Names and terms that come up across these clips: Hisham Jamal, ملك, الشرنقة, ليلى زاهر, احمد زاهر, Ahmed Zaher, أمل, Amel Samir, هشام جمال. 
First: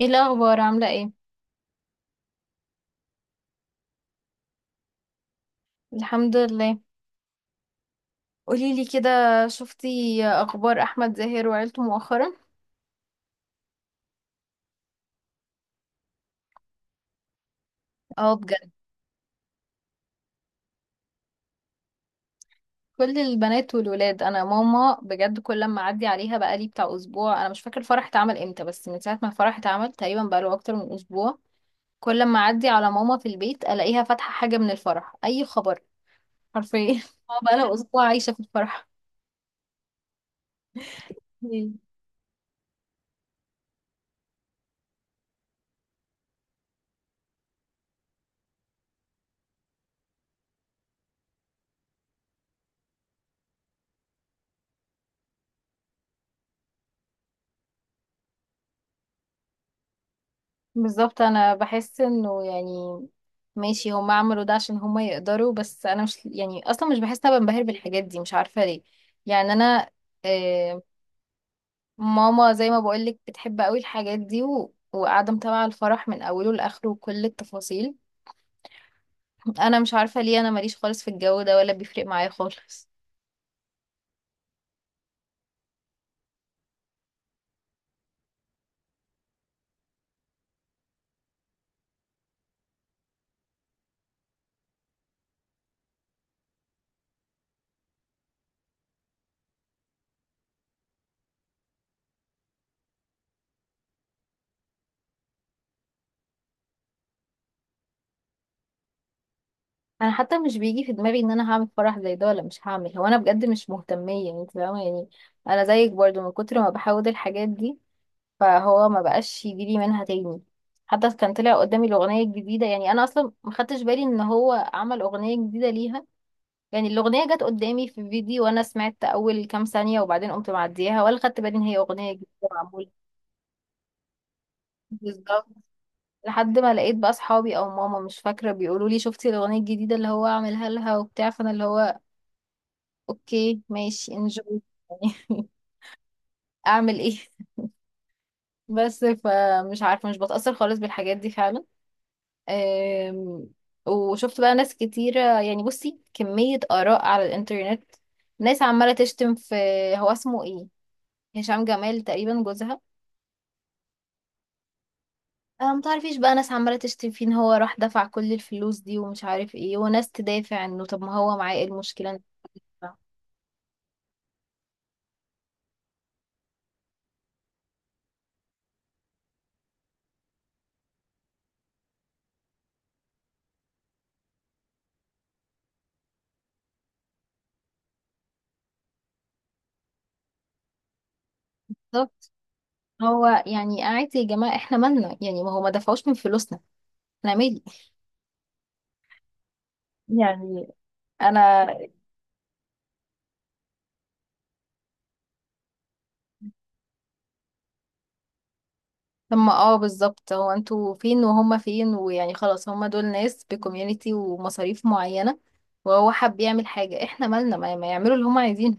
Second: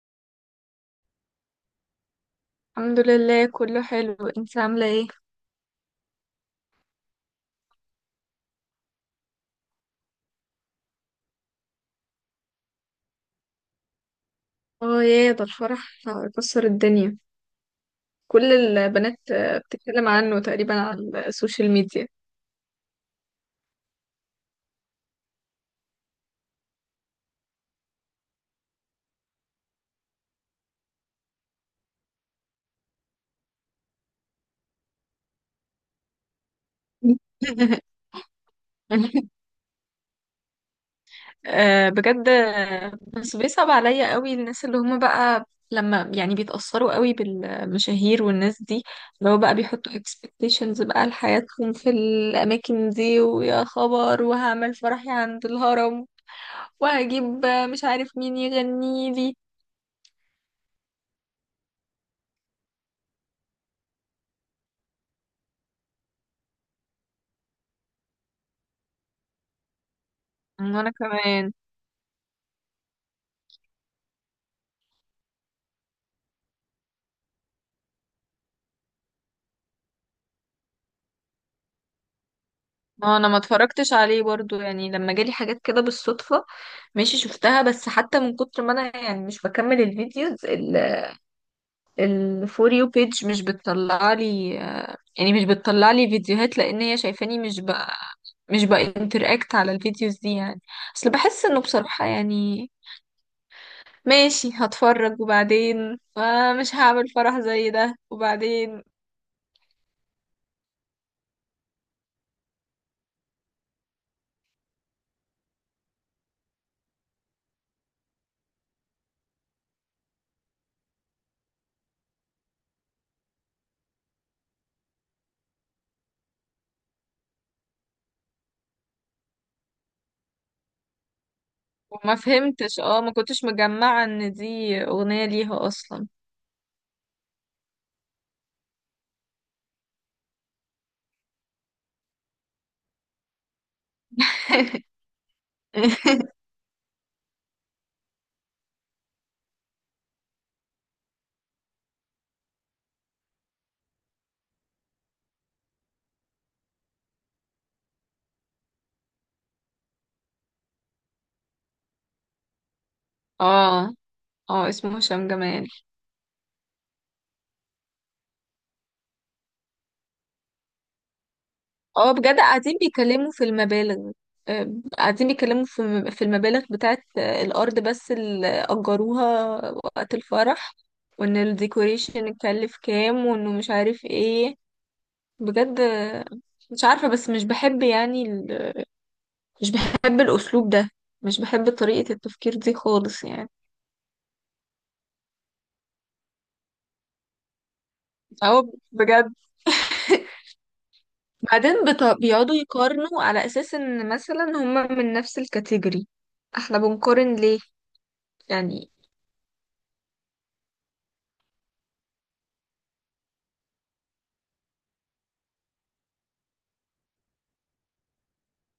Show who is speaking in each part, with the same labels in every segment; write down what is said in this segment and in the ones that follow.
Speaker 1: ايه الاخبار عامله ايه؟
Speaker 2: الحمد لله، كله حلو. انت عاملة ايه؟
Speaker 1: الحمد لله. قولي لي كده. شفتي اخبار احمد زاهر وعيلته مؤخرا؟
Speaker 2: اه، يا ده الفرح كسر الدنيا.
Speaker 1: اه
Speaker 2: كل
Speaker 1: بجد.
Speaker 2: البنات بتتكلم عنه تقريبا على السوشيال ميديا.
Speaker 1: كل البنات والولاد، انا ماما بجد كل لما اعدي عليها بقالي بتاع اسبوع، انا مش فاكر الفرح اتعمل امتى بس من ساعه ما الفرح اتعمل تقريبا بقاله اكتر من اسبوع. كل لما اعدي على ماما في البيت الاقيها فاتحه حاجه من الفرح، اي خبر. حرفيا ماما بقالها اسبوع عايشه في الفرح.
Speaker 2: بجد. بس بيصعب عليا قوي الناس اللي هم بقى لما يعني بيتأثروا قوي بالمشاهير والناس دي، اللي هو بقى بيحطوا expectations بقى لحياتهم في الأماكن دي، ويا خبر وهعمل فرحي عند الهرم وهجيب مش عارف مين يغني لي.
Speaker 1: بالظبط، انا بحس انه يعني ماشي، هم عملوا ده عشان هم يقدروا، بس انا مش يعني اصلا مش بحس ان انا بنبهر بالحاجات دي، مش عارفه ليه. يعني انا آه،
Speaker 2: وانا كمان.
Speaker 1: ماما زي ما بقول لك بتحب قوي الحاجات دي وقاعده متابعه الفرح من اوله لاخره وكل التفاصيل. انا مش عارفه ليه، انا ماليش خالص في الجو ده ولا بيفرق معايا خالص.
Speaker 2: اه، انا ما اتفرجتش عليه برضو، يعني لما جالي حاجات كده بالصدفة ماشي شفتها، بس حتى من كتر ما انا يعني مش بكمل الفيديوز، الفور يو بيج مش بتطلع لي، يعني مش بتطلع لي فيديوهات لان هي شايفاني مش بانتراكت على الفيديوز دي يعني. اصل بحس انه بصراحة يعني ماشي هتفرج، وبعدين مش هعمل فرح زي ده وبعدين.
Speaker 1: انا حتى مش بيجي في دماغي ان انا هعمل فرح زي ده ولا مش هعمل، هو انا بجد مش مهتميه، انت فاهمه يعني. انا زيك برضو من كتر ما بحاول الحاجات دي فهو ما بقاش يجيلي منها تاني. حتى كان طلع قدامي الأغنية الجديدة، يعني أنا أصلا ما خدتش بالي إن هو عمل أغنية جديدة ليها. يعني الأغنية جت قدامي في فيديو وأنا سمعت أول كام ثانية وبعدين قمت معديها ولا خدت بالي إن هي أغنية
Speaker 2: وما
Speaker 1: جديدة
Speaker 2: فهمتش،
Speaker 1: معمولة.
Speaker 2: ما كنتش مجمعة ان دي اغنية
Speaker 1: بالظبط.
Speaker 2: ليها اصلا.
Speaker 1: لحد ما لقيت بقى أصحابي أو ماما مش فاكرة بيقولوا لي شفتي الأغنية الجديدة اللي هو عاملها لها وبتاع، فأنا اللي هو أوكي ماشي انجوي يعني، أعمل إيه بس فمش عارفة، مش بتأثر خالص بالحاجات دي فعلا. آم، وشفت بقى ناس كتيرة، يعني بصي كمية آراء على الإنترنت، ناس عمالة تشتم في... هو اسمه ايه؟ هشام جمال تقريبا، جوزها.
Speaker 2: اه. اه، اسمه هشام جمال.
Speaker 1: أنا متعرفيش بقى، ناس عمالة تشتم فيه إن هو راح دفع كل الفلوس دي ومش عارف ايه، وناس تدافع إنه طب ما هو معاه ايه المشكلة
Speaker 2: اه،
Speaker 1: إنه
Speaker 2: بجد قاعدين
Speaker 1: يدفع؟
Speaker 2: بيتكلموا في المبالغ. آه، قاعدين بيتكلموا في المبالغ بتاعت الأرض بس اللي أجروها وقت الفرح، وإن الديكوريشن اتكلف كام وإنه مش عارف ايه. بجد. مش عارفة، بس مش بحب يعني مش بحب الأسلوب ده، مش بحب طريقة
Speaker 1: بالظبط.
Speaker 2: التفكير دي خالص
Speaker 1: هو
Speaker 2: يعني.
Speaker 1: يعني قاعد يا جماعة احنا مالنا يعني، ما هو ما دفعوش من فلوسنا. احنا مالي
Speaker 2: اه، بجد.
Speaker 1: يعني. أنا
Speaker 2: بعدين بيقعدوا يقارنوا على أساس إن مثلا هما من نفس الكاتيجوري. احنا بنقارن ليه يعني؟
Speaker 1: لما بالظبط، هو انتوا فين وهما فين، ويعني خلاص هما دول ناس بكوميونتي ومصاريف معينة، وهو حب يعمل حاجة، احنا مالنا، ما يعملوا اللي هما عايزينه.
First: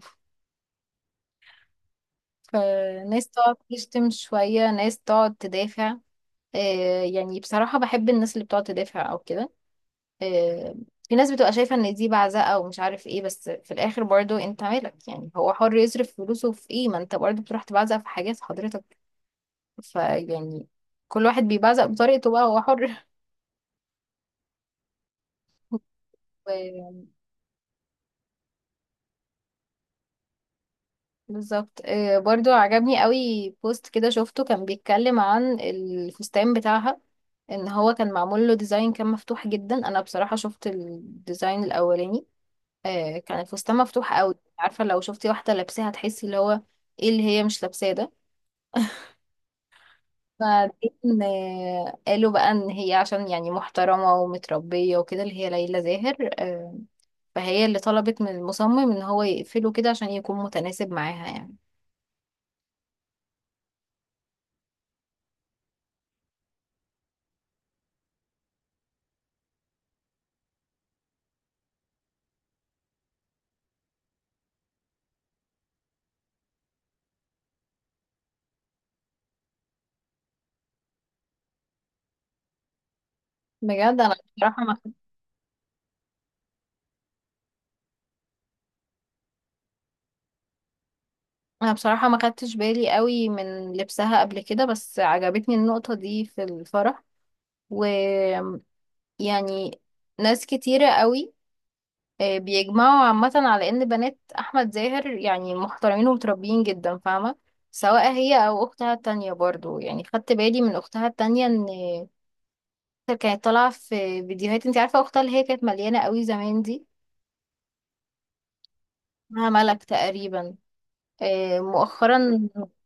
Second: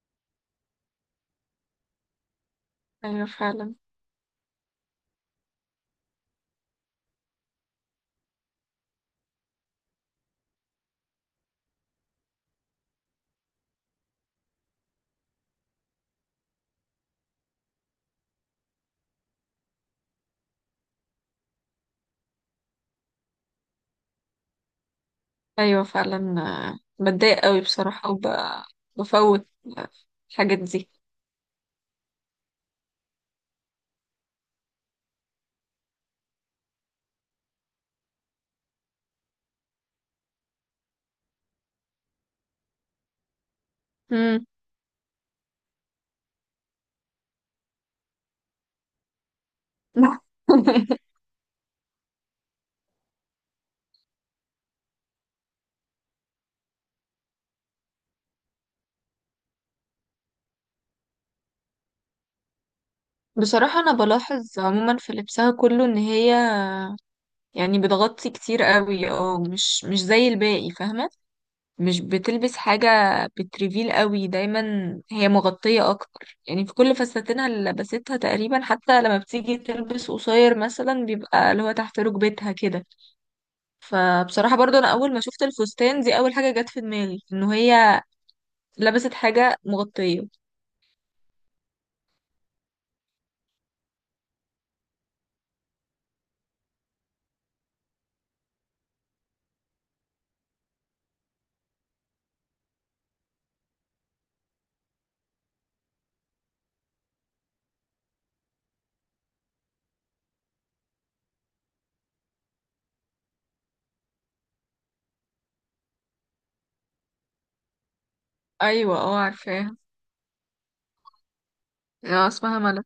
Speaker 2: أيوة
Speaker 1: فناس تقعد
Speaker 2: فعلا.
Speaker 1: تشتم شوية ناس تقعد تدافع. آه، يعني بصراحة بحب الناس اللي بتقعد تدافع او كده. آه. في ناس بتبقى شايفة ان دي بعزقة ومش عارف ايه، بس في الاخر برضو انت مالك؟ يعني هو حر يصرف فلوسه في ايه، ما انت برضو بتروح تبعزق في حاجات حضرتك، فيعني كل واحد بيبعزق بطريقته بقى، هو حر.
Speaker 2: أيوة فعلا. بتضايق قوي بصراحة وبفوت الحاجات دي.
Speaker 1: بالظبط. برضو عجبني قوي بوست كده شفته، كان بيتكلم عن الفستان بتاعها، ان هو كان معمول له ديزاين كان مفتوح جدا. انا بصراحة شفت الديزاين الاولاني. كان الفستان مفتوح قوي،
Speaker 2: مم.
Speaker 1: عارفة لو شفتي واحدة لابساها تحسي اللي هو ايه اللي هي مش لابساه ده. بعدين قالوا بقى ان هي عشان يعني محترمة ومتربية وكده، اللي هي ليلى زاهر فهي اللي طلبت من المصمم ان هو يقفله كده عشان يكون متناسب معاها يعني.
Speaker 2: بصراحة أنا بلاحظ عموما في لبسها كله إن هي يعني بتغطي كتير قوي، مش زي الباقي، فاهمة؟ مش بتلبس حاجة بتريفيل قوي دايما، هي مغطية اكتر يعني في كل فساتينها اللي لبستها تقريبا. حتى لما بتيجي تلبس قصير مثلا بيبقى اللي هو تحت ركبتها كده،
Speaker 1: بجد. انا
Speaker 2: فبصراحة
Speaker 1: بصراحة ما
Speaker 2: برضو انا اول ما شفت الفستان دي اول حاجة جت في دماغي انه هي لبست حاجة مغطية.
Speaker 1: انا بصراحة ما خدتش بالي قوي من لبسها قبل كده، بس عجبتني النقطة دي في الفرح ويعني. ناس كتيرة قوي بيجمعوا عامة على ان بنات احمد زاهر يعني محترمين ومتربيين جدا، فاهمة. سواء هي او اختها التانية برضو، يعني خدت بالي من اختها التانية ان كانت طالعة في فيديوهات. انت عارفة اختها اللي هي كانت مليانة قوي زمان دي،
Speaker 2: ايوه، اه،
Speaker 1: اسمها
Speaker 2: عارفاها.
Speaker 1: ملك تقريبا.
Speaker 2: اه،
Speaker 1: مؤخرا
Speaker 2: اسمها ملك.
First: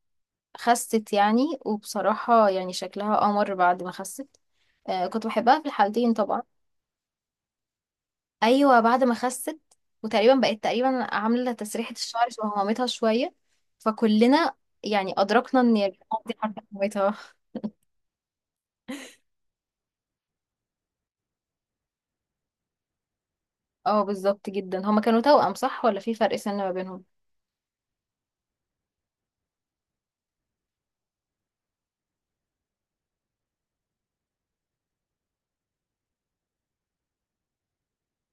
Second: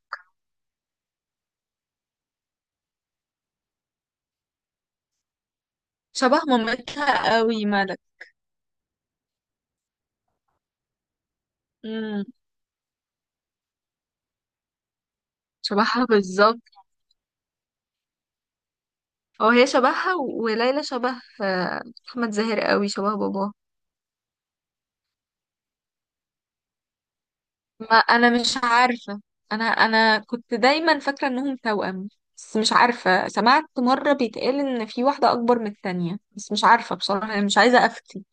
Speaker 1: خست يعني، وبصراحة يعني شكلها قمر بعد ما خست. آه، كنت بحبها في الحالتين
Speaker 2: شبه
Speaker 1: طبعا.
Speaker 2: مامتها قوي ملك.
Speaker 1: أيوة بعد ما خست، وتقريبا بقت تقريبا عاملة تسريحة
Speaker 2: امم.
Speaker 1: الشعر شبه مامتها شوية. فكلنا يعني أدركنا إن البنت
Speaker 2: شبهها
Speaker 1: دي حرفيا
Speaker 2: بالظبط.
Speaker 1: مامتها.
Speaker 2: اه، هي شبهها، وليلى شبه احمد زاهر قوي، شبه باباه.
Speaker 1: اه بالظبط جدا. هما كانوا توأم صح؟ ولا في فرق سن ما بينهم؟
Speaker 2: ما انا مش عارفه، انا كنت دايما فاكره انهم توأم، بس مش عارفه سمعت مره بيتقال ان في واحده اكبر من التانية، بس مش عارفه بصراحه، أنا مش عايزه افتي.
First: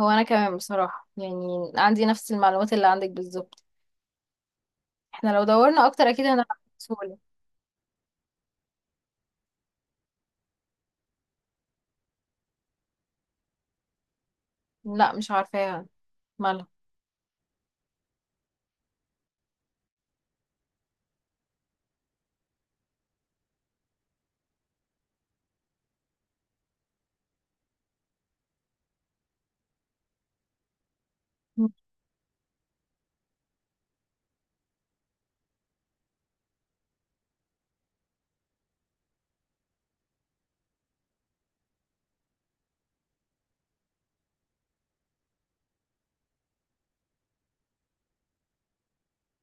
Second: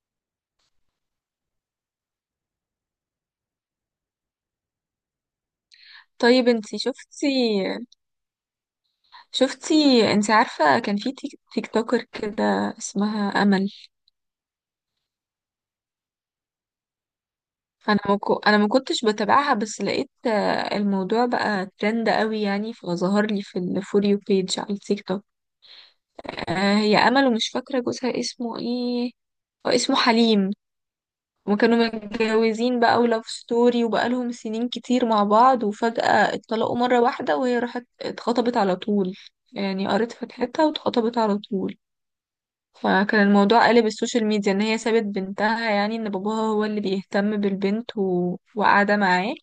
Speaker 1: هو أنا كمان بصراحة يعني عندي نفس المعلومات اللي عندك بالظبط، احنا لو دورنا أكتر أكيد هنعرف
Speaker 2: طيب انتي
Speaker 1: بسهولة.
Speaker 2: شفتي؟ شفتي، انتي عارفه كان في تيك توكر كده اسمها امل؟
Speaker 1: لا مش عارفاها، مالها؟
Speaker 2: انا ما كنتش بتابعها، بس لقيت الموضوع بقى ترند قوي يعني، فظهر لي في الفور يو بيج على التيك توك. هي امل ومش فاكره جوزها اسمه ايه، هو اسمه حليم. وكانوا متجوزين بقى ولاف ستوري، وبقالهم سنين كتير مع بعض، وفجأة اتطلقوا مرة واحدة وهي راحت اتخطبت على طول. يعني قريت فتحتها واتخطبت على طول، فكان الموضوع قلب السوشيال ميديا ان هي سابت بنتها، يعني ان باباها هو اللي بيهتم بالبنت وقاعدة معاه،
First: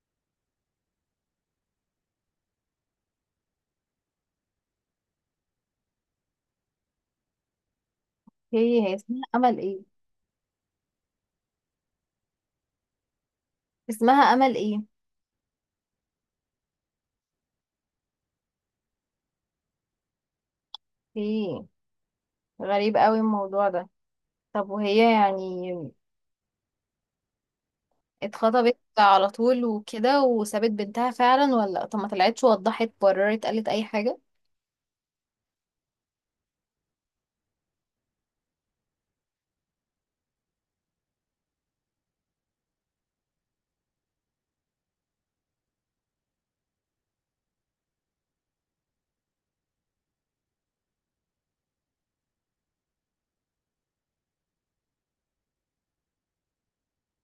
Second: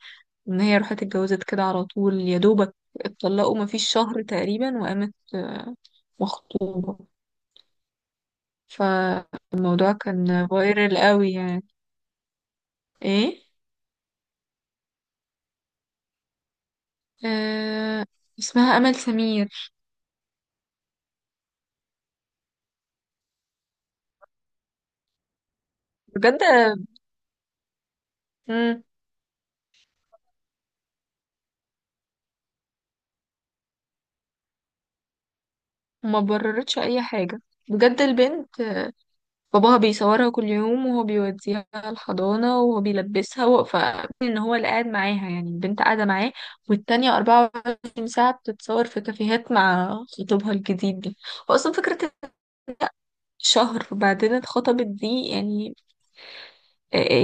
Speaker 2: ان هي راحت اتجوزت كده على طول يا دوبك. اتطلقوا مفيش شهر تقريبا وقامت مخطوبة،
Speaker 1: هي اسمها أمل
Speaker 2: فالموضوع
Speaker 1: ايه؟
Speaker 2: كان فايرال قوي يعني. ايه.
Speaker 1: اسمها أمل ايه؟
Speaker 2: آه، اسمها أمل سمير.
Speaker 1: ايه، غريب قوي الموضوع ده. طب وهي يعني
Speaker 2: بجد.
Speaker 1: اتخطبت
Speaker 2: مم.
Speaker 1: على طول وكده وسابت بنتها فعلا؟ ولا طب ما طلعتش وضحت بررت قالت اي حاجة؟
Speaker 2: ما بررتش أي حاجة، بجد. البنت باباها بيصورها كل يوم وهو بيوديها الحضانة وهو بيلبسها فإن هو اللي قاعد معاها، يعني البنت قاعدة معاه، والتانية 24 ساعة بتتصور في كافيهات مع خطيبها الجديد دي. وأصلا فكرة إن هي شهر بعدين اتخطبت دي يعني،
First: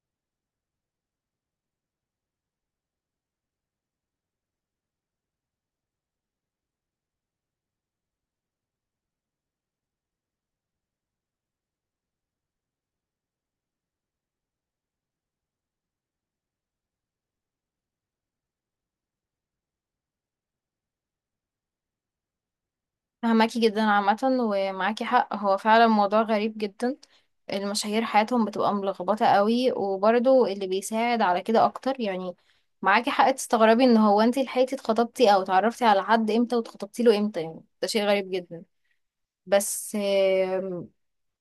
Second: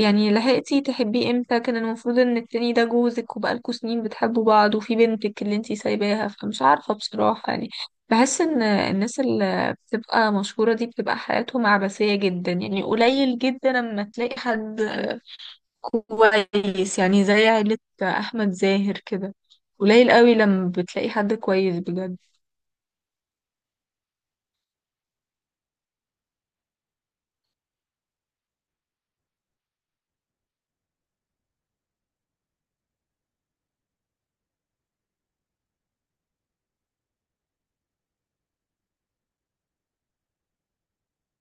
Speaker 2: يعني لحقتي تحبيه امتى؟ كان المفروض ان التاني ده جوزك وبقالكوا سنين بتحبوا بعض وفي بنتك اللي انتي سايباها. فمش عارفة بصراحة يعني، بحس ان الناس اللي بتبقى مشهورة دي بتبقى حياتهم عبثية جدا، يعني قليل جدا لما تلاقي حد كويس، يعني زي عيلة احمد زاهر كده قليل قوي لما بتلاقي حد كويس بجد.
Speaker 1: فهماكي جدا عامة، ومعاكي حق، هو فعلا موضوع غريب جدا. المشاهير حياتهم بتبقى ملخبطة قوي، وبرضو اللي بيساعد على كده اكتر يعني، معاكي حق تستغربي ان هو انتي لحقتي اتخطبتي او اتعرفتي على حد امتى واتخطبتي له امتى، يعني ده شيء غريب جدا. بس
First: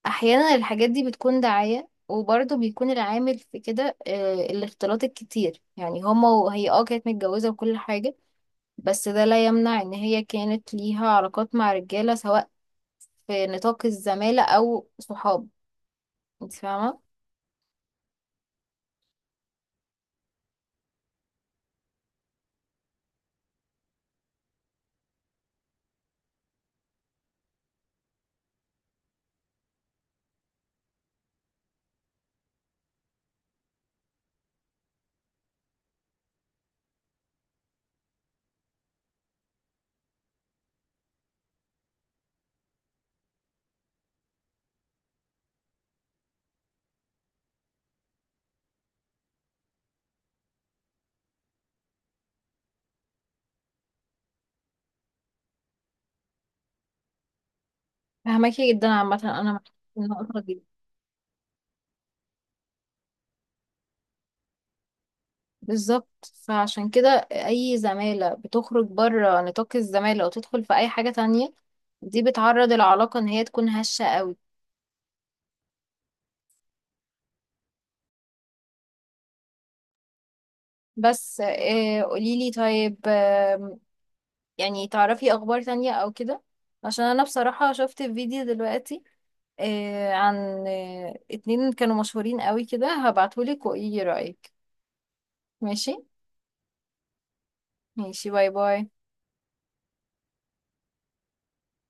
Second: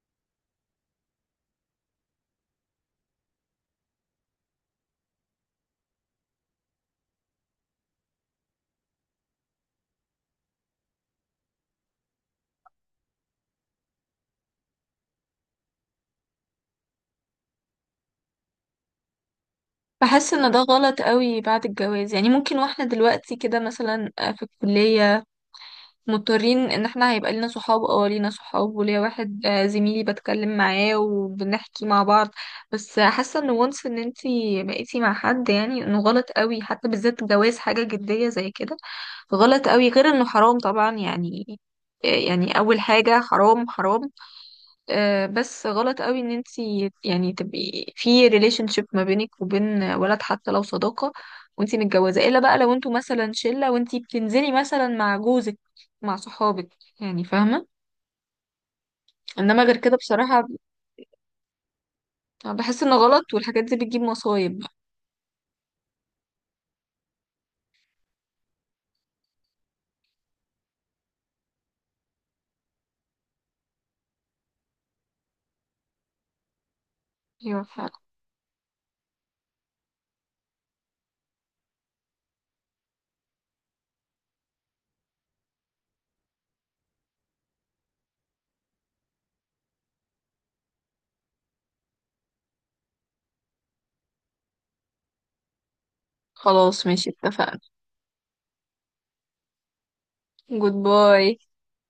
Speaker 1: احيانا الحاجات دي بتكون دعاية، وبرضه بيكون العامل في كده الاختلاط الكتير، يعني هما وهي كانت متجوزة وكل حاجة. بس ده لا يمنع ان هي كانت ليها علاقات مع رجالة، سواء في نطاق الزمالة او صحاب، انت فاهمة.
Speaker 2: بحس ان ده غلط قوي بعد الجواز. يعني ممكن واحنا دلوقتي كده مثلا في الكلية مضطرين ان احنا هيبقى لينا صحاب، وليا واحد زميلي بتكلم معاه وبنحكي مع بعض، بس حاسه ان وانس ان انتي بقيتي مع حد يعني انه غلط قوي، حتى بالذات جواز حاجه جديه زي كده غلط قوي، غير انه حرام طبعا يعني. يعني اول حاجه حرام حرام. بس غلط قوي ان انتي يعني تبقي في ريليشن شيب ما بينك وبين ولد حتى لو صداقة وانتي متجوزة، الا بقى لو انتوا مثلا شلة وانتي بتنزلي مثلا مع جوزك مع صحابك يعني، فاهمة؟
Speaker 1: فاهماكي جدا عامة، انا
Speaker 2: انما
Speaker 1: معاكي
Speaker 2: غير كده
Speaker 1: في النقطة
Speaker 2: بصراحة
Speaker 1: دي.
Speaker 2: بحس انه غلط، والحاجات دي بتجيب مصايب بقى.
Speaker 1: بالظبط. فعشان كده اي زمالة بتخرج بره نطاق الزمالة وتدخل في اي حاجة تانية، دي بتعرض العلاقة ان هي تكون هشة قوي.
Speaker 2: ايوه فعلا.
Speaker 1: بس قوليلي طيب، يعني تعرفي اخبار تانية او كده؟ عشان انا بصراحة شفت فيديو دلوقتي عن اتنين كانوا مشهورين قوي كده، هبعتهولك وايه رأيك؟ ماشي.
Speaker 2: خلاص ماشي، اتفقنا.
Speaker 1: ماشي، باي باي.
Speaker 2: جود باي.